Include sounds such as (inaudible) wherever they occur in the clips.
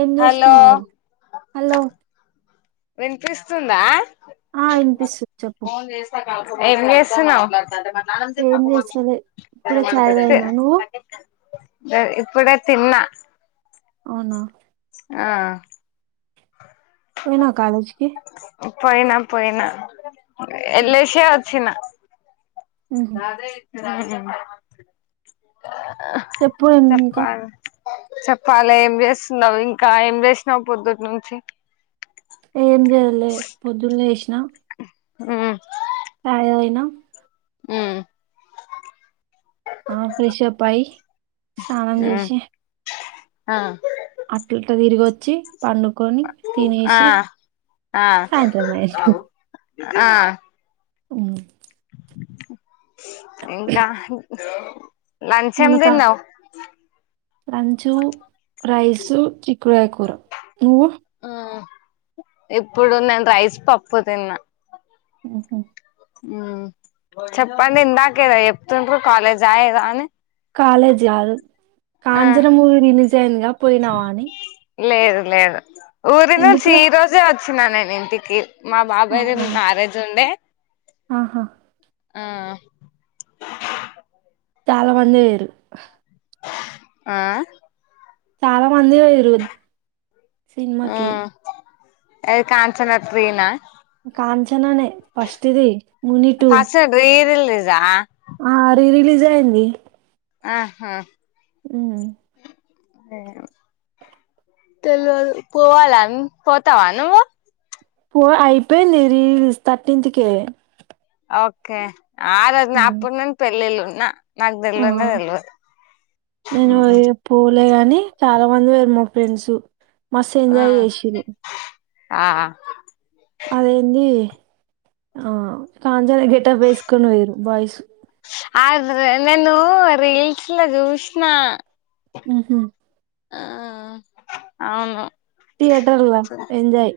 ఏం హలో చేస్తున్నావురా హలో వినిపిస్తుందా ఆ వినిపిస్తు చెప్పు ఏం జేసునవ్ ఏం చేస్తలే ఇప్పుడే చాయ్ కె తాగినా నువ్వు ఎ ఇప్పుడే తిన్న అవునా ఆ పోయినవ కాలేజీక్ ఉ పోయినా పోయినా ఎలేషే ఒచ్చినా ఉహు. రాద్రి రాజిమ్ చెప్పు ఇంకా చెప్పాలి ఏం చేస్తున్నావు ఇంకా ఏం చేసినావు పొద్దుటి నుంచి ఏం చేయాలే పొద్దున్న ఏష్నా ఊ ఆయయినా ఊ ఆ ఫ్రెషప్ప్ అయ్యి స్నానం చేసి ఆ అట్లిట్ల తిరిగొచ్చి పండుకొని ఆ తినేసి ఆ సాయంత్రం అయేషి ఆ ఊ (inaudible) ఇంకా జాబు ములకా లంచు రైసు చిక్కుడుగాయ్ కూర నువ్వు ఉమ్ ఇప్పుడు నేను రైస్ పప్పు తిన్నా ఊహూ చెప్పండి ఇందాకేదో చెప్తుంట్రారు కాలేజ్ ఆ ఏదో అని కాలేజ్ కాదు ఆ కాంచన మూవీ రిలీజ్ అయిందిగా పోయినావా అని లేదు లేదు ఊరినుంచి ఎందుకు ఈరోజే అచ్ చ్చినా నేనింటికి మా బాబాయ్ ది అవునా మ్యారేజ్ ఉండే ఆహా ఆ చాలా మంది పోయిర్రు ఆ చాలా మంది పోయిరు ఆ సినిమాకి అది కాంచన త్రీనా కాన్ చనానే ఫస్ట్ ది ముని టూ (unintelligible) జా ఆ రీ రిలీజ్ అయ్యింది ఆహా ఊమ్ తెల్లేదు పోవాలన్ పోతావా నువ్వు పో అయిపోయింది రీ రిలీజ్ తర్టీన్త్ కే ఓకే ఆ రోజు నాక్ ప్పునున్నుం పెళ్ళిళ్ళున్ న నాకు ఆ! తెల్వందే తెల్వదు ఊహూ లే గాని చాలా మంది పోరు మా ఫ్రెండ్స్ మస్తు ఎంజాయ్ ఆ చేసిర్రు ఆ అదేంది ఆ కా గేటాబేస్కునీ పోయిర్రు బయస్ ఆద్ రే నేను రీల్స్ లో చూసిన ఊహూ ఆ అవును థియేటర్లో ఎంజాయ్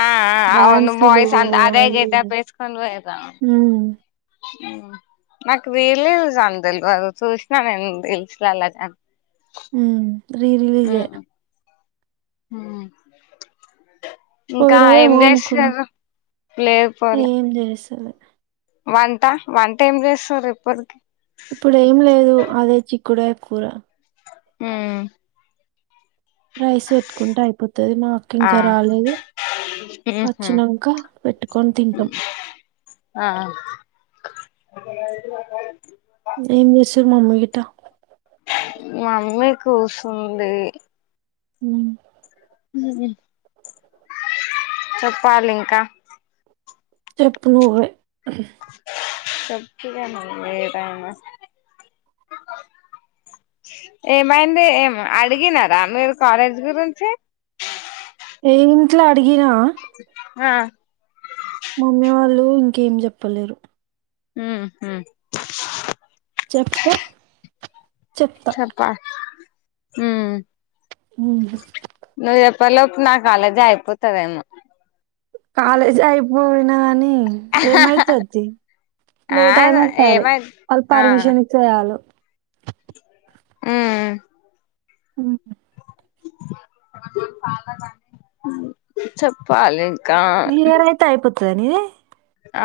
ఆ ఆ అవును డాన్సులు బాయ్స్ అంత అదే అది ఇది గెటప్ వేసుకొని పోయిర్రు అవును ఉమ్మ్ నాకు రీలీస్ అని తెల్వదు చూసిన నేను రీల్స్ లల్లాగానీ ఉమ్మ్ రీ రిలీజే ఉం పోయినవేమో అనుకున్నా లేదు పోలే ఏం చేస్తలే వంట వంట ఏం చేస్తారు ఎప్పడికి ఇప్పుడు ఏం లేదు అదే చిక్కుడాయ కూర ఉం రైస్ పెట్టుకుంటే అయిపోతది మాకు ఆ ఇంకా రాలేదు ఉహు వచ్చినాక పెట్టుకొని తింటాం ఆ ఏం చేస్తారు మమ్మీ గిటా మా మమ్మీ కూసుంది ఉం ఉహుం చెప్పాలి ఇంకా చెప్పు నువ్వే ఆ చెప్పిగా నువ్వే టైం ఏమైంది ఏం అడిగినారా మీరు కాలేజ్ గురించి ఏ ఇంట్లా అడి గిన ఆ మమ్మీ వాళ్ళు ఇంకేం చెప్పలేరు ఉహు చెప్పు చెప్ప ఉం ఉం ప్ప లోపు నా కాలేజ్ అయిపోతదేమో కాలజ అయిపోయి నాని ఏమైతది ఆ లేట్ అయినా సరే ఏమై వాళ్ళు పర్మిషన్ ఇచ్చేసాలు ఉం మ్మ్ చెప్పాలీ (unintelligible) అయిపోతే దని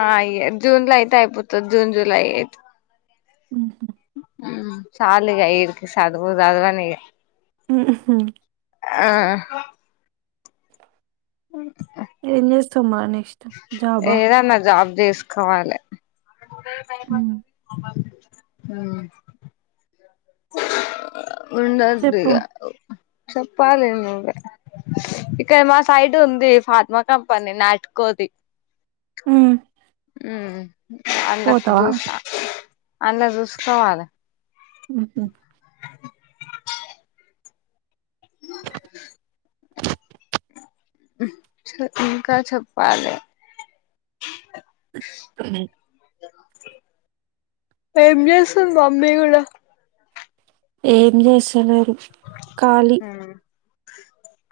అ య జూన్లో ఇయితే ఐపుతు జన్ జూలై తే ఉహు సాలు ఇగ ఇడికి సదువు సదవను ఇగ ఉహు ఆ అ ఏం చేస్తా ఏదనా జబ్ చెస్ కావాలి ఉమ్, బ (unintelligible) చెప్పు ఉండదిగా చెప్పాలి నువ్వే ఇక్కడ మా సైడ్ ఉంది ఫార్మా కంపెనీ నాటుకోది మ్మ్ మ్మ్ (unintelligible) అన్న చూసుకోవాల ఉహు ఇంకా చెప్పాలే (unintelligible) ఏం చేస్తుది మమ్మీ కూడా ఏం చేసాలే కాలి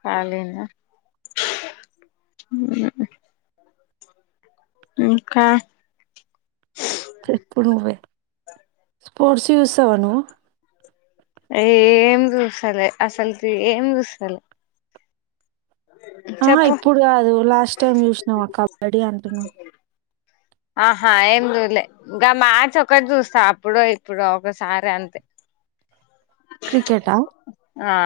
కాలనా ఇకా చెప్పు నువ్వు స్పోర్ట్స్ చూస్తావా నువ్వు ఏం చుసాలే అసలు ఏం చూసాలే ఆ ఇప్పుడు కాదు లాస్ట్ టైమ్ చూసినా అక్క కబడ్డీ అంటున్నా ఆహా ఏం చూలే ఇంకా మ్యాచ్ ఒకటి చూస్తా అప్పుడో ఇప్పుడు ఒకసారి అంతే క్రికెట్ ఆ ఆ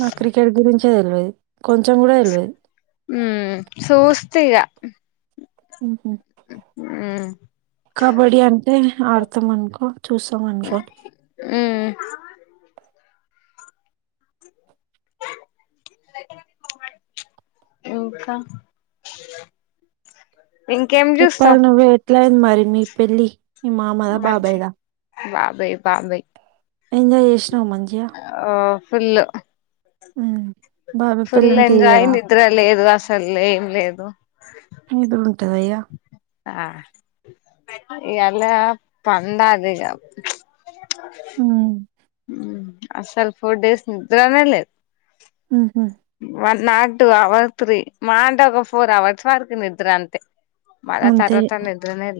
నా క్రికెట్ గురించి (unintelligible) సో (unintelligible) ఇగ ఉమ్ కబడ్డీ అంటే ఆడతాం అనుకో చూసాం అనుకో ఉమ్ ఇకా చెప్పాలి నువ్వే వేట్లాయిన మారి మీ పళ్లి మీ మామా మంచి బాబాయి ద బాబాయ్ బాబాయ్ ఇకా ఇష్ట ఆ ఫుల్ ఉమ్. బాబాయ్ ఫుల్ పెళ్ళంటే ఎంజాయ్ ఇయ్యరా నిద్ర లేదు అస ఏం లేదు (unintelligible) ఆ ఇ ఎలా పంద అదిగ హ్మ్. అసలు ఫోర్ డేస్ నిద్రనేలే ఉహు నా టు అవర్ త్రీ మహ ఫోర్ అవర్స్ వరకి నిద్ర అంతే మళ అంతే. తర్వాత నద్రనే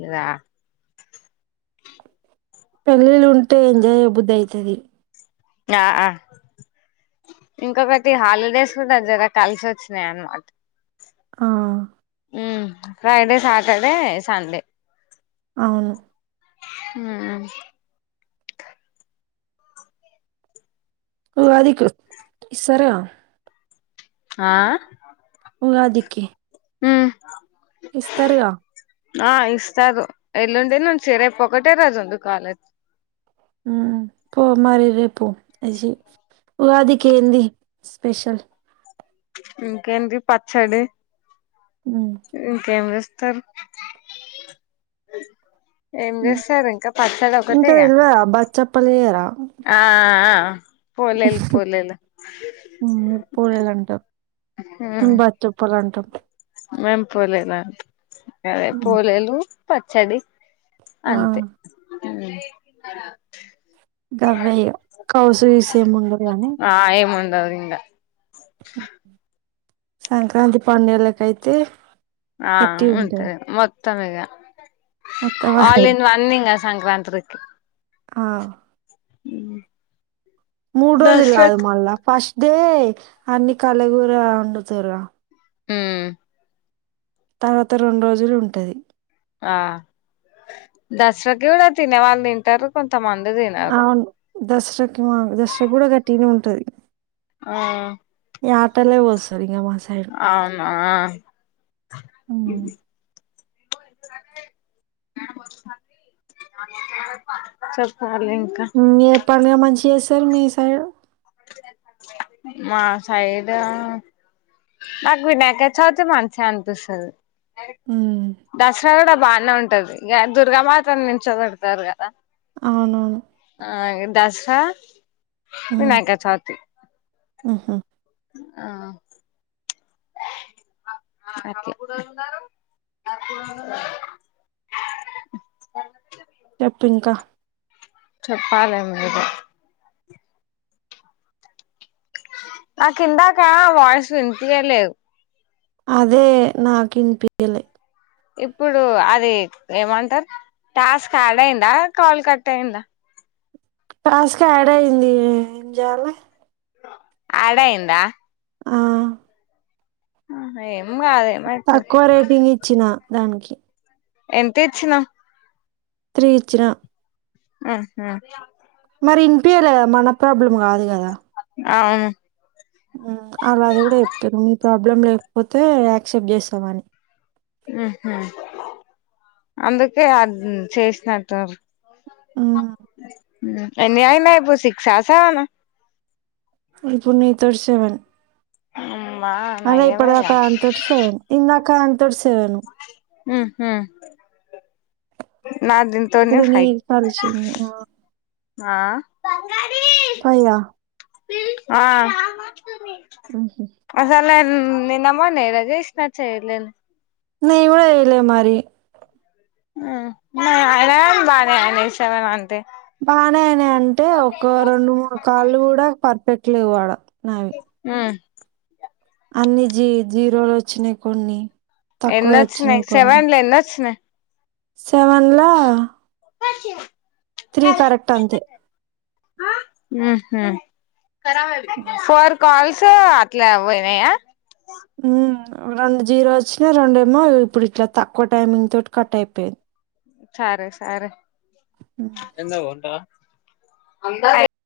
(unintelligible) పెళ్ళిళ్ళుంటే ఎంజాయ్య బుద్ధ అయితుది ఆ హా ఇంకొకటి హాలిడేస్ కూడాా జర కలిసి వచ్చినాయి అన్నమాట ఆహా ఉఫ్రైడే సాటర్డే సండే అవును ఊహు వాదికు ఈ సర ఆ ఉగాదికి ఉ ఇస్తరుగా ఆ ఇస్తారు ఎల్లుండి నుంచి రేపు ఒకటే రోజుంది కాలేజ్ ఉ పో మరి రేపు అ ఉగాదికి ఏంది స్పెషల్ ఇంకేంటి పచ్చడి హ్మ్. ఇంకేం చెస్ త (unintelligible) ఏం హ్మ్. చేస్తారు ఇంకా పచ్చడి ఒకటె గా పర్లేదా ఆ పోలేలు పోలేలు పూడలు అంటాం బచ్చప్పలు అంటాం మేం పోలేలా అదే హ్మ్. పోలేలు పచ్చడి ఆ! అంతే మ్మ్ గవే ఇగ కౌసు నీసు ఏముండదు కానీ ఇంగ సంక్రాంతి పండుగలకైతే ఆ ఉంత గట్టిగుంటది. మొత్తం మోత్తమిగా మొత్తం అదే. ఆల్ ఇన్ వన్నింగ్ అ సంక్రాంతిర్కి ఆ ఉమ్ మూడ్రోజుల్ కాదు మళ్ళ ఫస్ట్ దే అన్ని కలుగుర వండుతార హ్మ్ తర్వాత రెండు రోజులు ఉంటది ఆ దస్రాకి కూడ తినే వాళ్ళు తింటరు కొం తమంది తినరు దస్రకి మాక్ దస్రా కూడ గట్టిగనే ఉంటది ఆ యాటలే కోస్సది ఇంగమా అవునా ఉమ్. చెప్ హ్మ్ ఏ పండుగ మంచి యేస్ త్తరు మీ సైడు మా సైడా నాక్ వినాయకచవితి మంచిగ అనిపిస్తది. ఉమ్, దస్రా కూడ బానే ఉంటది ఇగ దుర్గామాత ను నుంచొ వెడుతారు కదా అవునవును ఆ ఇంగ్ దస్ హా ఉమ్, (unintelligible) ఆ తే ఉహు ఆ ఒకే చెప్పు ఇంకా చెప్పాలె ముందు గే నా కిందాకా వాయిస్ వినిపియ్యలేదు అదే నాకి ఇన్ పియ్లే ఇప్పుడు అది ఏమంటర్ టాస్క్ ఆడ్ అయిందా కాల్ కట్ అయిందా, టాస్క్ యాడ్ అయింది ఏంజేల ఆడయిందా ఆ ఆ ఏం కాదే తక్కువ రేటింగ్ ఇచ్చినా దానికి ఎంత ఇచ్చిన తిరిగి ఇచ్చిన ఉహు మరి వినిపియ్యలే కదా మన ప్రాబ్లం కాదు గదా అవును అలా అది కూడా ఎప్తరు మీ ప్రాబ్లం లేకపోతే యాక్సెప్ట్ జేస్సమని మ్మ్ హ్మ్ అందుకే అన్ చేసినట్టురు మ్మ్ మ్మ్ ఎన్ని అయినాయి ఇబు సిక్సా సెవెనా ఉపుున్నైతోడు (unintelligible) సవన్ ఆ అదే ఇప్పుడు దాక అంతొటి సెవెన్ ఇంకా అంతొటి సేవెన్ ఉహు నా దీంతోనే అప్పుడు ఫైవ్ నీర్ పల్చింది ఆ తెల్లదా ఆ అసల్ నన్ నిన్న మెన్నె కదా చెసిన చైర్లలొ నిను కూడా చైలే మరి మ అరం బా (unintelligible) ర ఆనే చవనంత బాగనే అయినయి అంటే ఒక రెండు మూడు కాళ్ళు కూడా పర్ పెట్టలేవు వాడ నావును ఆ అన్ని జీ జీరోలు వచ్చినయి కొన్ని తక్కువ వచ్చినాయి ఎన్నొచ్చినాయి కొన్ని సెవెన్ లు ఎన్ని వచ్చినాయి సెవెన్లా అచ్చ త్రీ కరెక్ట్ అంతే ఆ హా ఫోర్ కల్స్ పొ అట్లా పోయినాయ మ్మ్ రెండు జీరో వచ్చినాయ్ రెండేమో ఇప్పుడు ఇట్లా తక్కువ టైమింగ్ తోటి కట్ అయిపోయింది సరే సరే హ్మ్ అయిందా వంట అ (inaudible)